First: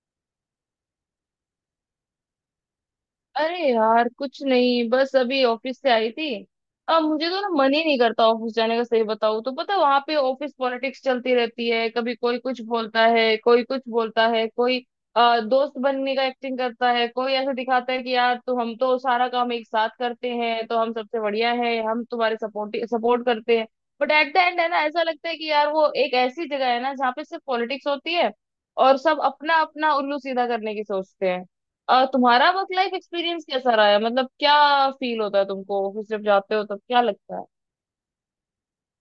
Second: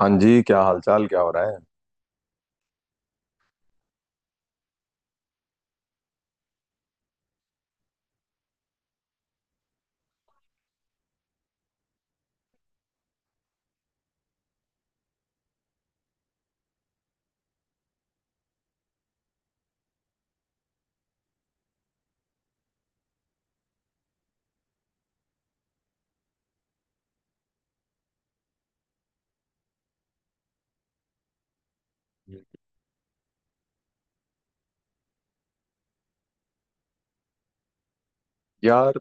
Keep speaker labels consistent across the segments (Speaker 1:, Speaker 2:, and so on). Speaker 1: हाँ जी, क्या हालचाल, क्या हो रहा है?
Speaker 2: अरे यार कुछ नहीं, बस अभी ऑफिस से आई थी। अब मुझे तो ना मन ही नहीं करता ऑफिस जाने का। सही बताऊं तो पता वहां पे ऑफिस पॉलिटिक्स चलती रहती है। कभी कोई कुछ बोलता है, कोई कुछ बोलता है, कोई दोस्त बनने का एक्टिंग करता है। कोई ऐसे दिखाता है कि यार, तो हम तो सारा काम एक साथ करते हैं तो हम सबसे बढ़िया है, हम तुम्हारे सपोर्ट सपोर्ट करते हैं। बट एट द एंड है ना, ऐसा लगता है कि यार वो एक ऐसी जगह है ना जहाँ पे सिर्फ पॉलिटिक्स होती है। और सब अपना अपना उल्लू सीधा करने की सोचते हैं। तुम्हारा वर्क लाइफ एक्सपीरियंस कैसा रहा है? मतलब क्या फील होता है तुमको, ऑफिस जब जाते हो तब क्या लगता है?
Speaker 1: यार,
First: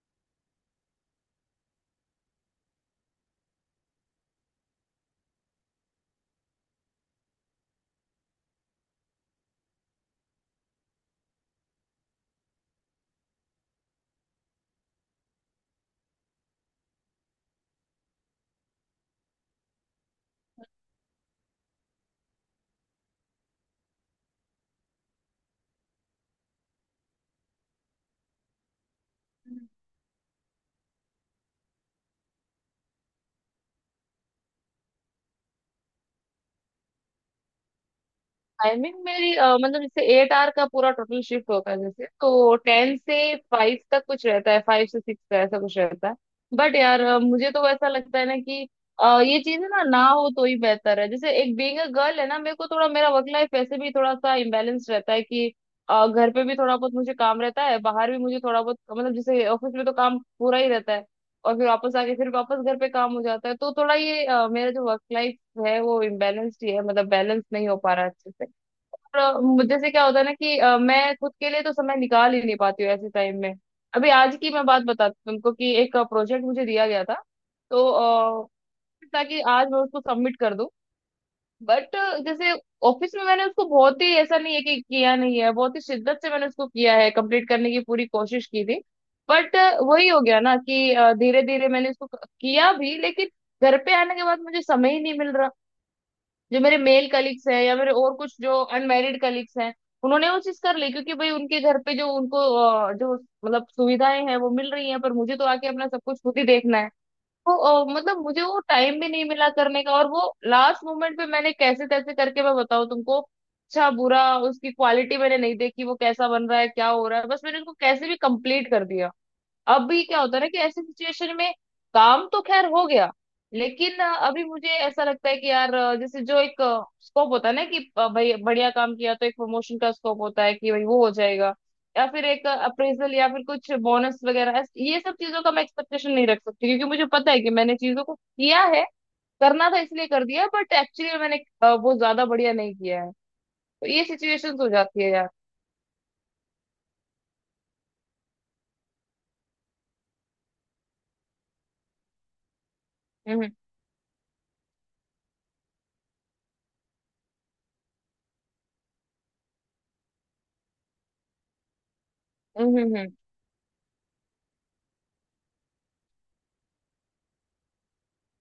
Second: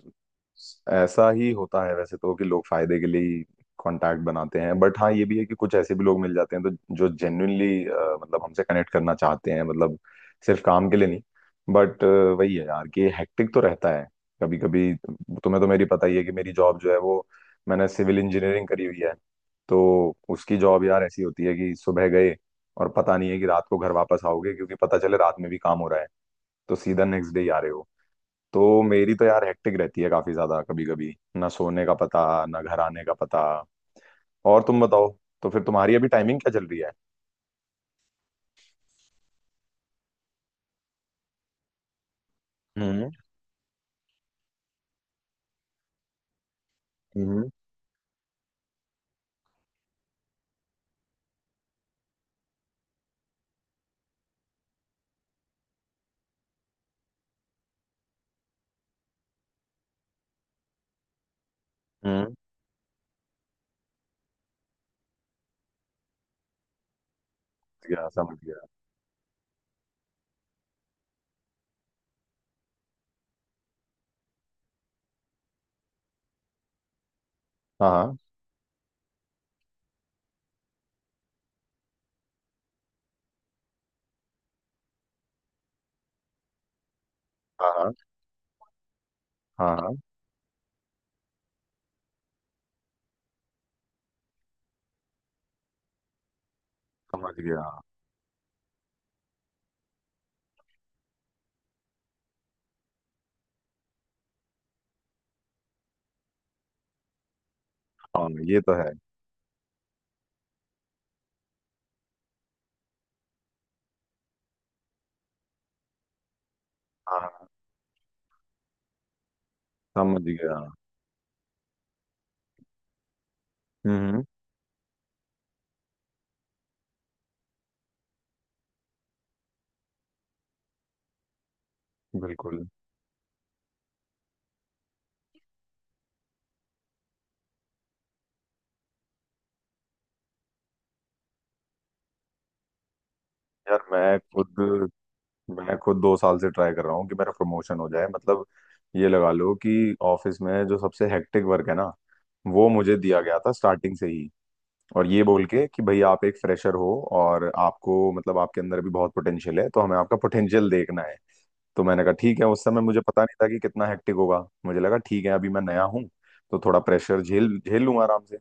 Speaker 1: ऐसा ही होता है वैसे तो कि लोग फायदे के लिए ही कांटेक्ट बनाते हैं। बट हाँ, ये भी है कि कुछ ऐसे भी लोग मिल जाते हैं तो जो जेन्युइनली मतलब हमसे कनेक्ट करना चाहते हैं, मतलब सिर्फ काम के लिए नहीं। बट वही है यार कि हेक्टिक तो रहता है कभी कभी। तुम्हें तो मेरी पता ही है कि मेरी जॉब जो है वो, मैंने सिविल इंजीनियरिंग करी हुई है। तो उसकी जॉब यार ऐसी होती है कि सुबह गए और पता नहीं है कि रात को घर वापस आओगे, क्योंकि पता चले रात में भी काम हो रहा है तो सीधा नेक्स्ट डे ही आ रहे हो। तो मेरी तो यार हेक्टिक रहती है काफी ज्यादा, कभी कभी ना सोने का पता, ना घर आने का पता। और तुम बताओ, तो फिर तुम्हारी अभी टाइमिंग क्या चल रही है?
Speaker 2: टाइमिंग मेरी मतलब जैसे 8 आवर का पूरा टोटल शिफ्ट होता है, जैसे तो टेन
Speaker 1: हम्म।
Speaker 2: से फाइव तक कुछ रहता है, 5 से 6 का ऐसा कुछ रहता है। बट यार
Speaker 1: हम्म।
Speaker 2: मुझे तो ऐसा लगता है ना कि ये चीज है ना, ना हो तो ही बेहतर है। जैसे एक बीइंग अ गर्ल है ना, मेरे को थोड़ा मेरा वर्क लाइफ वैसे भी थोड़ा सा इम्बेलेंस रहता है कि घर पे भी थोड़ा बहुत मुझे काम रहता है, बाहर भी मुझे थोड़ा बहुत, मतलब जैसे ऑफिस में तो काम पूरा ही रहता है। और फिर वापस आके फिर
Speaker 1: हम्म।
Speaker 2: वापस घर पे काम हो जाता है, तो थोड़ा ये मेरा जो वर्क लाइफ है वो इम्बेलेंस्ड ही है, मतलब बैलेंस नहीं हो
Speaker 1: समझ
Speaker 2: पा रहा
Speaker 1: गया,
Speaker 2: है अच्छे
Speaker 1: समझ
Speaker 2: से।
Speaker 1: गया।
Speaker 2: और मुझे जैसे क्या होता है ना कि मैं खुद के लिए तो समय निकाल ही नहीं पाती हूँ ऐसे टाइम में। अभी आज की मैं बात बताती हूँ तुमको कि एक प्रोजेक्ट मुझे दिया गया था। तो
Speaker 1: हाँ
Speaker 2: ताकि आज मैं उसको सबमिट कर दूं। बट जैसे ऑफिस में मैंने उसको बहुत ही, ऐसा नहीं है कि किया नहीं है, बहुत ही शिद्दत से मैंने उसको किया है, कंप्लीट करने
Speaker 1: हाँ।
Speaker 2: की
Speaker 1: हाँ
Speaker 2: पूरी कोशिश की थी। बट
Speaker 1: हाँ। हाँ, हाँ,
Speaker 2: वही हो गया ना कि धीरे धीरे मैंने उसको किया भी, लेकिन घर पे आने के बाद मुझे समय ही नहीं मिल रहा। जो मेरे मेल
Speaker 1: समझ
Speaker 2: कलीग्स हैं
Speaker 1: गया।
Speaker 2: या मेरे और कुछ जो अनमैरिड कलीग्स हैं, उन्होंने वो चीज कर ली, क्योंकि भाई उनके घर पे जो उनको जो मतलब सुविधाएं हैं वो मिल रही हैं, पर मुझे तो आके अपना सब कुछ खुद ही देखना है। तो मतलब
Speaker 1: हाँ,
Speaker 2: मुझे वो
Speaker 1: ये तो है।
Speaker 2: टाइम भी नहीं मिला करने का। और वो लास्ट मोमेंट पे मैंने कैसे तैसे करके, मैं बताऊँ तुमको, अच्छा बुरा उसकी क्वालिटी मैंने नहीं देखी, वो कैसा बन रहा है क्या हो
Speaker 1: हाँ
Speaker 2: रहा है, बस
Speaker 1: हाँ,
Speaker 2: मैंने उसको कैसे भी कंप्लीट कर दिया। अब भी क्या
Speaker 1: समझ
Speaker 2: होता है ना कि
Speaker 1: गया।
Speaker 2: ऐसी सिचुएशन में काम तो खैर हो गया,
Speaker 1: हम्म।
Speaker 2: लेकिन अभी मुझे ऐसा लगता है कि यार जैसे जो एक स्कोप होता है ना कि भाई बढ़िया काम किया तो एक प्रमोशन का स्कोप होता है कि भाई वो हो जाएगा, या फिर एक
Speaker 1: बिल्कुल।
Speaker 2: अप्रेजल या फिर कुछ बोनस वगैरह। ये सब चीजों का मैं एक्सपेक्टेशन नहीं रख सकती क्योंकि मुझे पता है कि मैंने चीजों को किया है, करना था इसलिए कर दिया, बट एक्चुअली मैंने वो ज्यादा बढ़िया नहीं किया है।
Speaker 1: यार
Speaker 2: तो ये
Speaker 1: मैं
Speaker 2: सिचुएशंस हो
Speaker 1: खुद
Speaker 2: जाती है यार।
Speaker 1: मैं खुद 2 साल से ट्राई कर रहा हूँ कि मेरा प्रमोशन हो जाए। मतलब ये लगा लो कि ऑफिस में जो सबसे हेक्टिक वर्क है ना, वो मुझे दिया गया
Speaker 2: हम्म।
Speaker 1: था स्टार्टिंग से ही। और ये बोल के कि भाई आप एक फ्रेशर हो, और आपको मतलब आपके अंदर भी बहुत पोटेंशियल है तो हमें आपका पोटेंशियल देखना है। तो मैंने कहा ठीक है, उस
Speaker 2: हम्म।
Speaker 1: समय
Speaker 2: हम्म।
Speaker 1: मुझे
Speaker 2: हम्म।
Speaker 1: पता नहीं था कि कितना हेक्टिक होगा। मुझे लगा ठीक है, अभी मैं नया हूँ तो थोड़ा प्रेशर झेल झेल लूंगा आराम से।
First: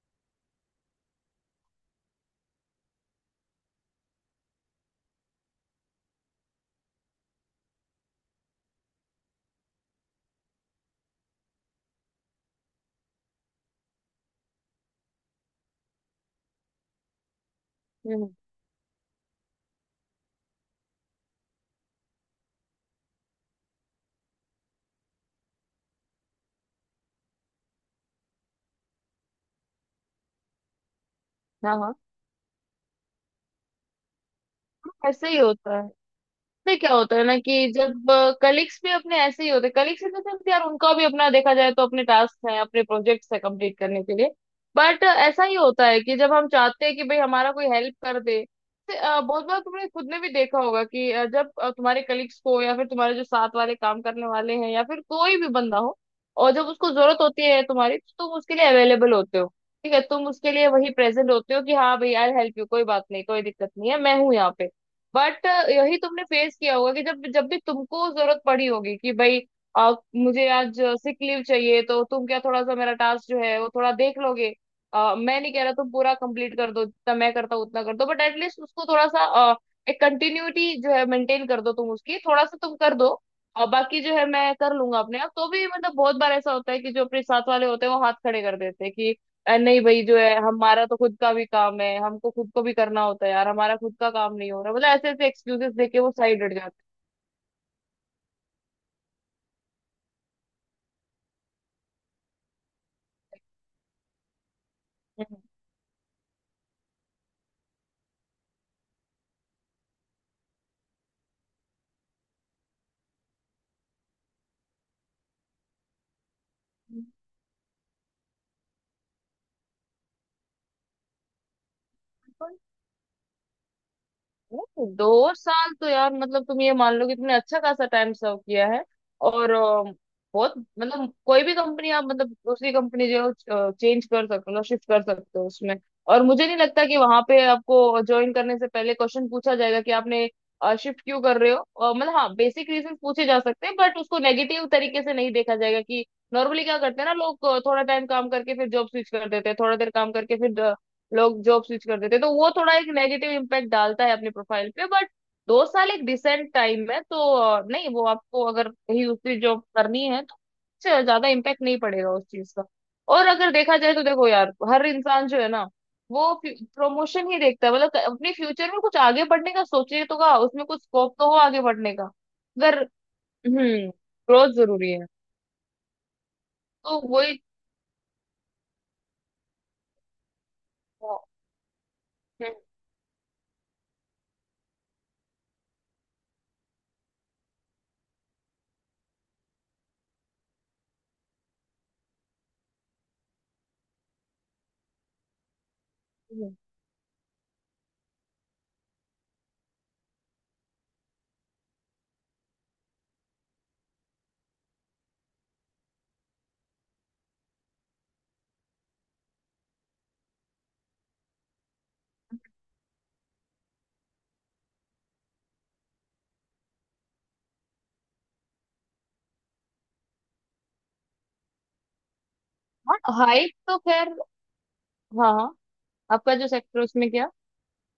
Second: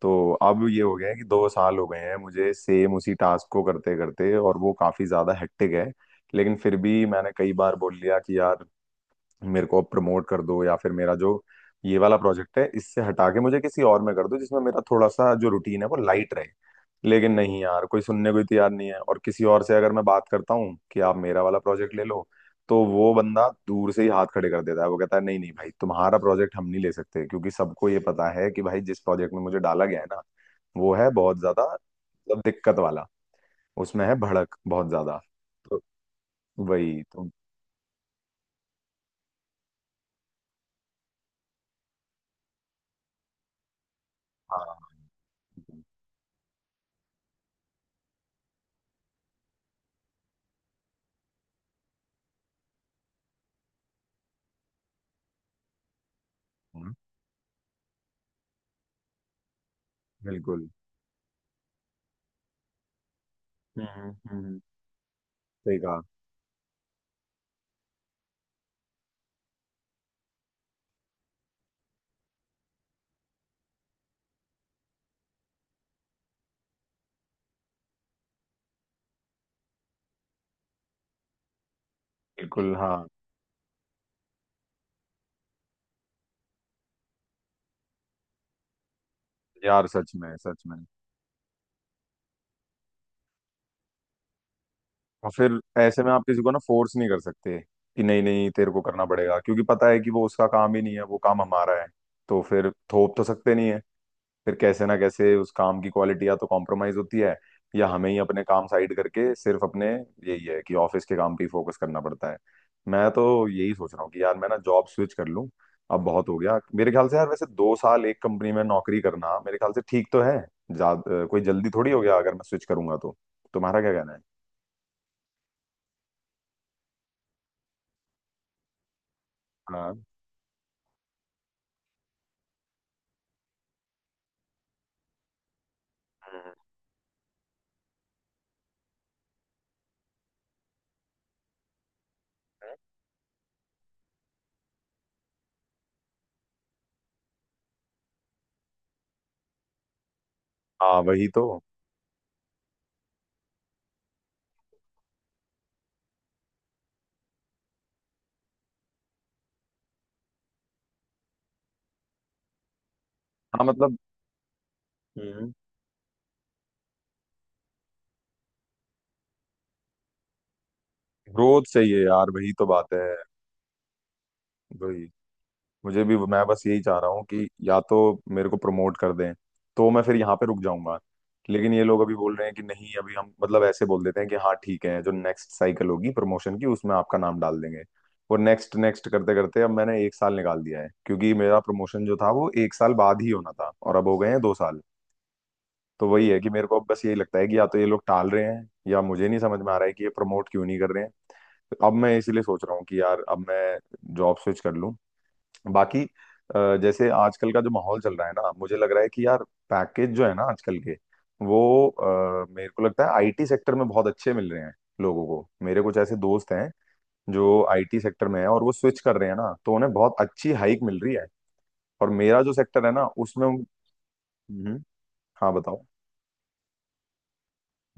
Speaker 1: तो अब ये हो गया है कि 2 साल हो गए हैं मुझे सेम उसी टास्क को करते करते, और वो काफी ज्यादा हेक्टिक है। लेकिन फिर भी मैंने कई बार बोल लिया कि यार मेरे को अब प्रमोट कर दो, या फिर मेरा जो ये वाला प्रोजेक्ट है इससे हटा के मुझे किसी और में कर दो जिसमें मेरा थोड़ा सा जो रूटीन है वो लाइट रहे। लेकिन नहीं यार, कोई
Speaker 2: हम्म।
Speaker 1: सुनने को ही तैयार नहीं है। और किसी और से अगर मैं बात करता हूँ कि आप मेरा वाला प्रोजेक्ट ले लो, तो वो बंदा दूर से ही हाथ खड़े कर देता है। वो कहता है नहीं नहीं भाई, तुम्हारा प्रोजेक्ट हम नहीं ले सकते, क्योंकि सबको ये पता है कि भाई जिस प्रोजेक्ट में मुझे डाला गया है ना, वो है बहुत ज्यादा
Speaker 2: हाँ हाँ,
Speaker 1: मतलब दिक्कत वाला। उसमें है भड़क बहुत ज्यादा।
Speaker 2: ऐसे ही होता
Speaker 1: तो
Speaker 2: है। में क्या
Speaker 1: वही
Speaker 2: होता है
Speaker 1: तो।
Speaker 2: ना कि जब कलीग्स भी अपने ऐसे ही होते हैं, कलीग्स इन द सेंस यार उनका भी अपना देखा जाए तो अपने टास्क हैं अपने प्रोजेक्ट्स हैं कंप्लीट करने के लिए।
Speaker 1: हाँ।
Speaker 2: बट ऐसा ही होता है कि जब हम चाहते हैं कि भाई हमारा कोई हेल्प कर दे, तो बहुत बार तुमने खुद ने भी देखा होगा कि जब तुम्हारे कलीग्स को या फिर तुम्हारे जो साथ वाले काम करने वाले हैं या फिर कोई भी बंदा हो, और जब उसको जरूरत होती है तुम्हारी तो तुम उसके लिए अवेलेबल होते हो। ठीक है, तुम उसके लिए
Speaker 1: बिल्कुल।
Speaker 2: वही प्रेजेंट होते हो कि हाँ भाई आई हेल्प यू, कोई बात नहीं, कोई दिक्कत नहीं है, मैं हूँ यहाँ
Speaker 1: हम्म।
Speaker 2: पे। बट
Speaker 1: सही
Speaker 2: यही
Speaker 1: कहा।
Speaker 2: तुमने फेस किया होगा कि जब जब भी तुमको जरूरत पड़ी होगी कि भाई मुझे आज सिक लीव चाहिए तो तुम क्या थोड़ा सा मेरा टास्क जो है वो थोड़ा देख लोगे। मैं नहीं कह रहा तुम पूरा कंप्लीट कर दो जितना मैं करता हूँ उतना कर दो, बट एटलीस्ट उसको थोड़ा सा अ, एक कंटिन्यूटी जो है मेंटेन कर दो, तुम उसकी थोड़ा सा
Speaker 1: बिल्कुल
Speaker 2: तुम कर
Speaker 1: हाँ।
Speaker 2: दो। और बाकी जो है मैं कर लूंगा अपने आप। तो भी मतलब बहुत बार ऐसा होता है कि जो अपने साथ वाले होते हैं वो हाथ खड़े कर देते हैं कि अरे नहीं
Speaker 1: यार
Speaker 2: भाई,
Speaker 1: सच
Speaker 2: जो है
Speaker 1: में सच में,
Speaker 2: हमारा तो खुद का भी काम है, हमको खुद को भी करना होता है यार, हमारा खुद का काम नहीं हो रहा, मतलब ऐसे ऐसे
Speaker 1: और फिर
Speaker 2: एक्सक्यूजेस देके
Speaker 1: ऐसे में
Speaker 2: वो
Speaker 1: आप किसी
Speaker 2: साइड
Speaker 1: को
Speaker 2: हट
Speaker 1: ना
Speaker 2: जाते
Speaker 1: फोर्स नहीं कर सकते कि नहीं नहीं तेरे को करना पड़ेगा, क्योंकि पता है कि वो उसका काम ही नहीं है, वो काम हमारा है, तो फिर थोप तो सकते नहीं है। फिर कैसे ना
Speaker 2: हैं।
Speaker 1: कैसे उस काम की क्वालिटी या तो कॉम्प्रोमाइज होती है, या हमें ही अपने काम साइड करके सिर्फ अपने, यही है कि ऑफिस के काम पे ही फोकस करना पड़ता है। मैं तो यही सोच रहा हूँ कि यार मैं ना जॉब स्विच कर लूँ। अब बहुत हो गया मेरे
Speaker 2: हम्म।
Speaker 1: ख्याल से। यार वैसे 2 साल एक कंपनी में नौकरी करना मेरे ख्याल से ठीक तो है, ज्यादा कोई जल्दी थोड़ी हो गया अगर मैं स्विच करूंगा तो। तुम्हारा क्या कहना है?
Speaker 2: नहीं, 2 साल तो यार मतलब तुम ये मान लो कि तुमने अच्छा खासा टाइम सर्व किया है। और बहुत मतलब कोई भी कंपनी आप, मतलब दूसरी कंपनी जो चेंज कर सकते हो, शिफ्ट कर सकते हो उसमें। और मुझे नहीं
Speaker 1: हाँ
Speaker 2: लगता कि वहां पे आपको ज्वाइन करने से पहले क्वेश्चन पूछा जाएगा कि आपने शिफ्ट क्यों कर रहे हो। मतलब हाँ बेसिक रीजन पूछे जा सकते हैं, बट उसको नेगेटिव तरीके से नहीं देखा जाएगा कि नॉर्मली क्या करते हैं ना लोग, थोड़ा टाइम काम करके फिर जॉब स्विच कर देते हैं, थोड़ा देर काम करके फिर
Speaker 1: हाँ, वही
Speaker 2: लोग
Speaker 1: तो।
Speaker 2: जॉब स्विच कर देते हैं, तो वो थोड़ा एक नेगेटिव इम्पैक्ट डालता है अपनी प्रोफाइल पे। बट 2 साल एक डिसेंट टाइम है, तो नहीं वो आपको अगर कहीं दूसरी जॉब करनी है तो उससे ज्यादा इम्पैक्ट नहीं पड़ेगा उस चीज का। और अगर
Speaker 1: हाँ,
Speaker 2: देखा जाए
Speaker 1: मतलब।
Speaker 2: तो देखो यार हर इंसान जो है
Speaker 1: हम्म,
Speaker 2: ना वो प्रमोशन ही देखता है, मतलब अपने फ्यूचर में कुछ आगे बढ़ने का सोचे तो का उसमें कुछ स्कोप तो हो आगे
Speaker 1: ग्रोथ
Speaker 2: बढ़ने
Speaker 1: चाहिए
Speaker 2: का
Speaker 1: यार, वही तो
Speaker 2: अगर।
Speaker 1: बात है।
Speaker 2: हम्म, ग्रोथ जरूरी
Speaker 1: वही।
Speaker 2: है।
Speaker 1: मुझे भी, मैं बस यही चाह
Speaker 2: तो
Speaker 1: रहा हूँ
Speaker 2: वही।
Speaker 1: कि या तो मेरे को प्रमोट कर दें तो मैं फिर यहाँ पे रुक जाऊंगा। लेकिन ये लोग अभी बोल रहे हैं
Speaker 2: हम्म।
Speaker 1: कि नहीं अभी हम, मतलब ऐसे बोल देते हैं कि हाँ ठीक है, जो नेक्स्ट साइकिल होगी प्रमोशन की उसमें आपका नाम डाल देंगे। और नेक्स्ट नेक्स्ट करते करते अब मैंने एक साल निकाल दिया है, क्योंकि मेरा प्रमोशन जो था वो एक साल बाद ही होना था, और अब हो गए हैं 2 साल। तो वही है कि
Speaker 2: हम्म।
Speaker 1: मेरे को अब बस यही लगता है कि या तो ये लोग टाल रहे हैं, या मुझे नहीं समझ में आ रहा है कि ये प्रमोट क्यों नहीं कर रहे हैं। तो अब मैं इसीलिए सोच रहा हूँ कि यार अब मैं जॉब स्विच कर लूँ। बाकी जैसे आजकल का जो माहौल चल रहा है ना, मुझे लग रहा है कि यार पैकेज जो है ना आजकल के, वो मेरे को लगता है आईटी सेक्टर में बहुत अच्छे मिल रहे हैं लोगों को। मेरे कुछ ऐसे दोस्त हैं जो आईटी सेक्टर में है, और वो स्विच कर रहे हैं ना तो उन्हें बहुत अच्छी हाइक मिल रही है। और मेरा जो सेक्टर है
Speaker 2: हाँ,
Speaker 1: ना, उसमें।
Speaker 2: हाइट तो खैर।
Speaker 1: हम्म।
Speaker 2: हाँ हाँ।
Speaker 1: हाँ बताओ।
Speaker 2: आपका जो सेक्टर उसमें क्या?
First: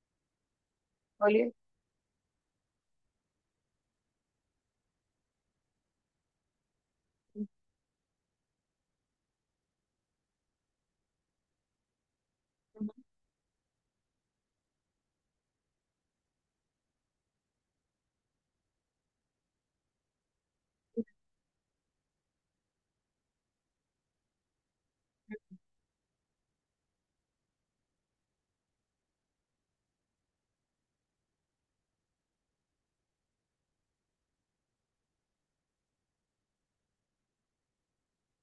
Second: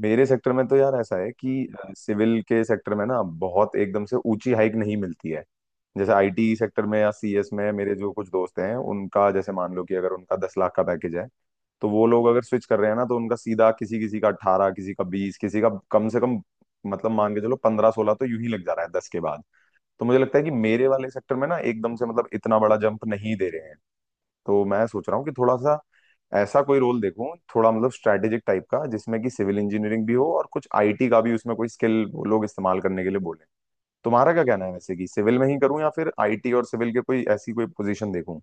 Speaker 1: मेरे सेक्टर में तो यार ऐसा है
Speaker 2: बोलिए।
Speaker 1: कि सिविल के सेक्टर में ना बहुत एकदम से ऊंची हाइक नहीं मिलती है। जैसे आईटी सेक्टर में या सीएस में, मेरे जो कुछ दोस्त हैं उनका, जैसे मान लो कि अगर उनका 10 लाख का पैकेज है, तो वो लोग अगर स्विच कर रहे हैं ना तो उनका सीधा किसी किसी का 18, किसी का 20, किसी का कम से कम, मतलब मान के चलो 15 16 तो यूं ही लग जा रहा है 10 के बाद। तो मुझे लगता है कि मेरे वाले सेक्टर में ना एकदम से मतलब इतना बड़ा जंप नहीं दे रहे हैं। तो मैं सोच रहा हूँ कि थोड़ा सा ऐसा कोई रोल देखूं, थोड़ा मतलब स्ट्रैटेजिक टाइप का, जिसमें कि सिविल इंजीनियरिंग भी हो और कुछ आईटी का भी, उसमें कोई स्किल वो लोग इस्तेमाल करने के लिए बोले। तुम्हारा क्या कहना है वैसे, कि सिविल में ही करूं या फिर आईटी और सिविल के कोई ऐसी कोई पोजीशन देखूं?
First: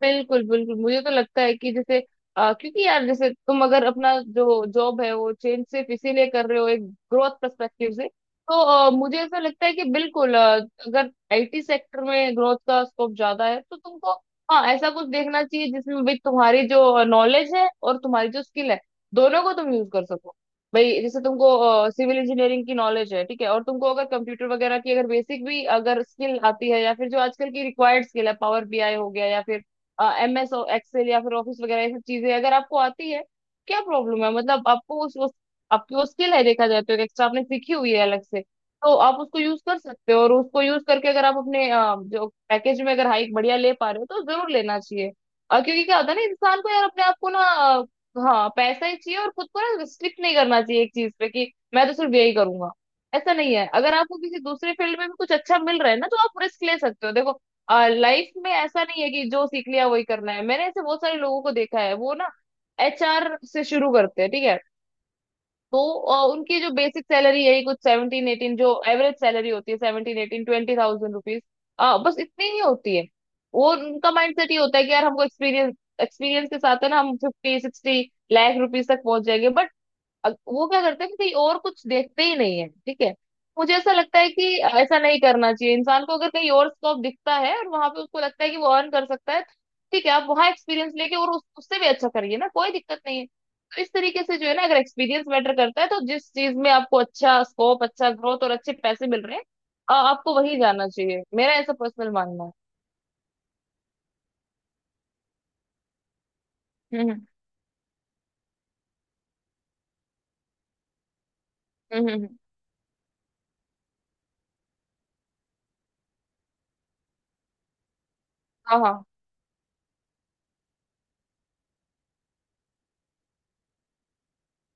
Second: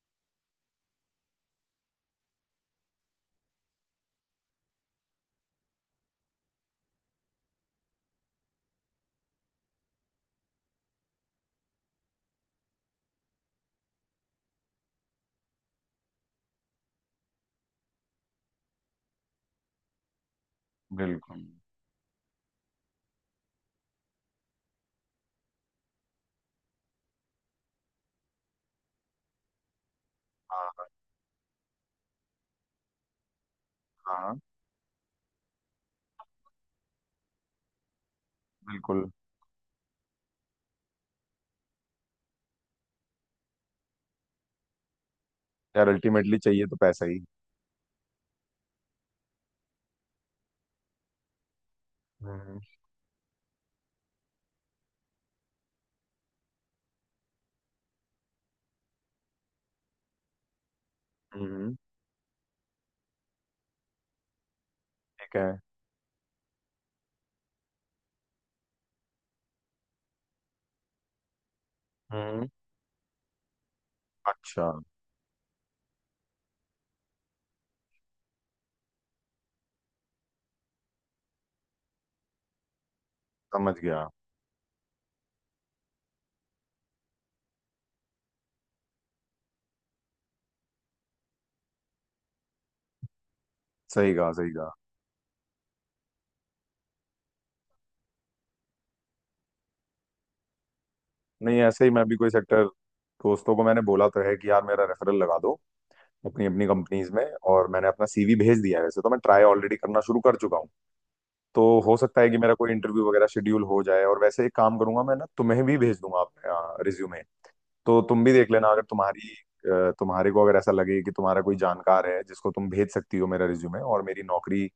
Speaker 2: बिल्कुल बिल्कुल, मुझे तो लगता है कि जैसे क्योंकि यार जैसे तुम अगर अपना जो जॉब है वो चेंज सिर्फ इसीलिए कर रहे हो एक ग्रोथ पर्सपेक्टिव से, तो मुझे ऐसा लगता है कि बिल्कुल, अगर IT सेक्टर में ग्रोथ का स्कोप ज्यादा है तो तुमको हाँ ऐसा कुछ देखना चाहिए जिसमें भी तुम्हारी जो नॉलेज है और तुम्हारी जो स्किल है दोनों को तुम यूज कर सको। भाई जैसे
Speaker 1: बिल्कुल।
Speaker 2: तुमको सिविल इंजीनियरिंग की नॉलेज है ठीक है, और तुमको अगर कंप्यूटर वगैरह की अगर बेसिक भी अगर स्किल आती है या फिर जो आजकल की रिक्वायर्ड स्किल है, पावर BI हो गया या फिर एम एस
Speaker 1: हाँ
Speaker 2: एक्सेल या फिर ऑफिस वगैरह, ये सब चीजें अगर आपको आती है क्या प्रॉब्लम है?
Speaker 1: हाँ।
Speaker 2: मतलब आपको आपकी वो स्किल है, देखा जाए तो एक एक्स्ट्रा आपने सीखी हुई है अलग से, तो
Speaker 1: बिल्कुल।
Speaker 2: आप उसको यूज कर सकते हो। और उसको यूज करके अगर आप अपने जो पैकेज में अगर हाइक बढ़िया ले पा रहे हो तो जरूर लेना चाहिए। और क्योंकि
Speaker 1: यार
Speaker 2: क्या होता है ना
Speaker 1: अल्टीमेटली
Speaker 2: इंसान
Speaker 1: चाहिए
Speaker 2: को
Speaker 1: तो
Speaker 2: यार अपने
Speaker 1: पैसा
Speaker 2: आप
Speaker 1: ही।
Speaker 2: को ना, हाँ पैसा ही चाहिए, और खुद को ना रिस्ट्रिक्ट नहीं करना चाहिए एक चीज पे कि मैं तो सिर्फ यही
Speaker 1: हम्म
Speaker 2: करूंगा। ऐसा नहीं है, अगर आपको किसी दूसरे फील्ड में भी कुछ अच्छा मिल रहा है ना तो आप रिस्क ले सकते हो देखो। लाइफ में ऐसा नहीं है कि जो सीख लिया वही करना है, मैंने ऐसे बहुत सारे लोगों को
Speaker 1: हम्म।
Speaker 2: देखा है वो ना HR से शुरू करते हैं ठीक है।
Speaker 1: ठीक है।
Speaker 2: तो उनकी जो बेसिक सैलरी है कुछ 17-18, जो एवरेज सैलरी होती है 17-18-20 थाउजेंड रुपीज, बस इतनी
Speaker 1: हम्म।
Speaker 2: ही होती है। वो उनका माइंडसेट ये
Speaker 1: अच्छा।
Speaker 2: होता है कि यार हमको एक्सपीरियंस एक्सपीरियंस के साथ है ना हम 50-60 लाख रुपीज तक पहुंच जाएंगे, बट अब वो क्या करते हैं कि कहीं और कुछ देखते ही नहीं है ठीक है। मुझे
Speaker 1: समझ
Speaker 2: ऐसा
Speaker 1: गया।
Speaker 2: लगता है कि ऐसा नहीं करना चाहिए इंसान को, अगर कहीं और स्कोप दिखता है और वहां पे उसको लगता है कि वो अर्न कर सकता है ठीक है, आप वहां एक्सपीरियंस लेके और उससे भी अच्छा करिए ना, कोई दिक्कत नहीं है। तो इस
Speaker 1: सही
Speaker 2: तरीके
Speaker 1: कहा
Speaker 2: से जो
Speaker 1: सही
Speaker 2: है ना
Speaker 1: कहा।
Speaker 2: अगर एक्सपीरियंस मैटर करता है तो जिस चीज में आपको अच्छा स्कोप, अच्छा ग्रोथ और अच्छे पैसे मिल रहे हैं, आपको वही जाना चाहिए, मेरा
Speaker 1: नहीं
Speaker 2: ऐसा
Speaker 1: ऐसे ही, मैं
Speaker 2: पर्सनल
Speaker 1: भी कोई
Speaker 2: मानना है।
Speaker 1: सेक्टर, दोस्तों को मैंने बोला तो है कि यार मेरा रेफरल लगा दो अपनी अपनी कंपनीज में।
Speaker 2: हम्म।
Speaker 1: और मैंने अपना सीवी भेज दिया है, वैसे तो मैं ट्राई ऑलरेडी करना शुरू कर चुका हूँ। तो हो
Speaker 2: हम्म। हम्म।
Speaker 1: सकता है
Speaker 2: हम्म।
Speaker 1: कि मेरा कोई इंटरव्यू वगैरह शेड्यूल हो जाए। और वैसे एक काम करूंगा मैं ना, तुम्हें भी भेज दूंगा अपना रिज्यूमे। तो तुम भी देख लेना,
Speaker 2: हाँ
Speaker 1: अगर
Speaker 2: हाँ।
Speaker 1: तुम्हारी तुम्हारे को अगर ऐसा लगे कि तुम्हारा कोई जानकार है जिसको तुम भेज सकती हो मेरा रिज्यूमे, और मेरी नौकरी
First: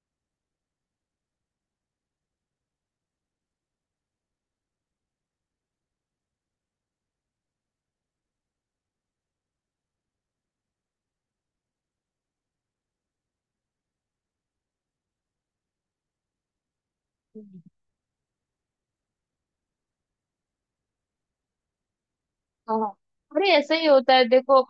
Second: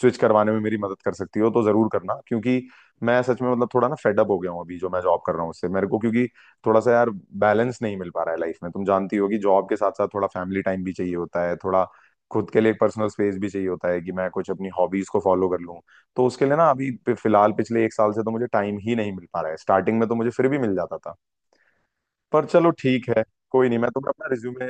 Speaker 1: स्विच करवाने में मेरी मदद कर सकती हो तो जरूर करना। क्योंकि मैं सच में, मतलब थोड़ा ना फेडअप हो गया हूँ अभी जो मैं जॉब कर रहा हूँ उससे, मेरे को क्योंकि थोड़ा सा यार बैलेंस नहीं मिल पा रहा है लाइफ में। तुम जानती हो कि जॉब के साथ साथ थोड़ा फैमिली टाइम भी चाहिए होता है, थोड़ा खुद के लिए एक पर्सनल स्पेस भी चाहिए होता है कि मैं कुछ अपनी हॉबीज को फॉलो कर लूँ। तो उसके लिए ना अभी फिलहाल
Speaker 2: हम्म।
Speaker 1: पिछले एक साल से तो मुझे टाइम ही नहीं मिल पा रहा है। स्टार्टिंग में तो मुझे फिर भी मिल जाता था। पर चलो,
Speaker 2: हाँ हाँ।
Speaker 1: ठीक है।
Speaker 2: अरे
Speaker 1: कोई
Speaker 2: ऐसा
Speaker 1: नहीं,
Speaker 2: ही
Speaker 1: मैं तुम्हें
Speaker 2: होता है
Speaker 1: अपना
Speaker 2: देखो।
Speaker 1: रिज्यूमे।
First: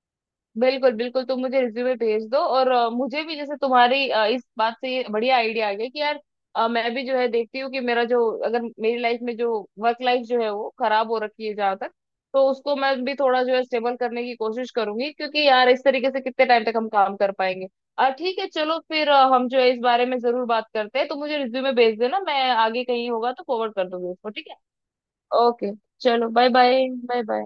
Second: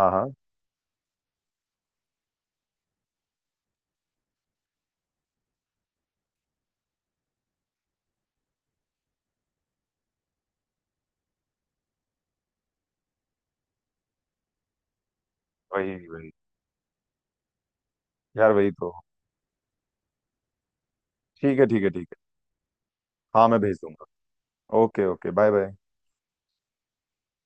Speaker 1: हाँ हाँ।
Speaker 2: बिल्कुल बिल्कुल, तुम मुझे रिज्यूमे भेज दो, और मुझे भी जैसे तुम्हारी इस बात से ये बढ़िया आइडिया आ गया कि यार मैं भी जो है देखती हूँ कि मेरा जो, अगर मेरी लाइफ में जो वर्क लाइफ जो है वो खराब हो रखी है जहाँ तक, तो उसको मैं भी थोड़ा जो है स्टेबल करने की कोशिश करूंगी, क्योंकि यार इस
Speaker 1: वही
Speaker 2: तरीके से
Speaker 1: वही।
Speaker 2: कितने टाइम तक हम काम कर पाएंगे। ठीक है
Speaker 1: यार वही
Speaker 2: चलो
Speaker 1: तो।
Speaker 2: फिर हम जो है इस बारे में जरूर बात करते हैं, तो मुझे
Speaker 1: ठीक है,
Speaker 2: रिज्यूमे
Speaker 1: ठीक है,
Speaker 2: भेज
Speaker 1: ठीक
Speaker 2: देना, मैं आगे कहीं होगा
Speaker 1: है।
Speaker 2: तो
Speaker 1: हाँ, मैं
Speaker 2: फॉरवर्ड
Speaker 1: भेज
Speaker 2: कर
Speaker 1: दूंगा।
Speaker 2: दूंगी उसको, ठीक है।
Speaker 1: Okay okay, bye
Speaker 2: okay,
Speaker 1: bye.
Speaker 2: चलो बाय बाय बाय बाय।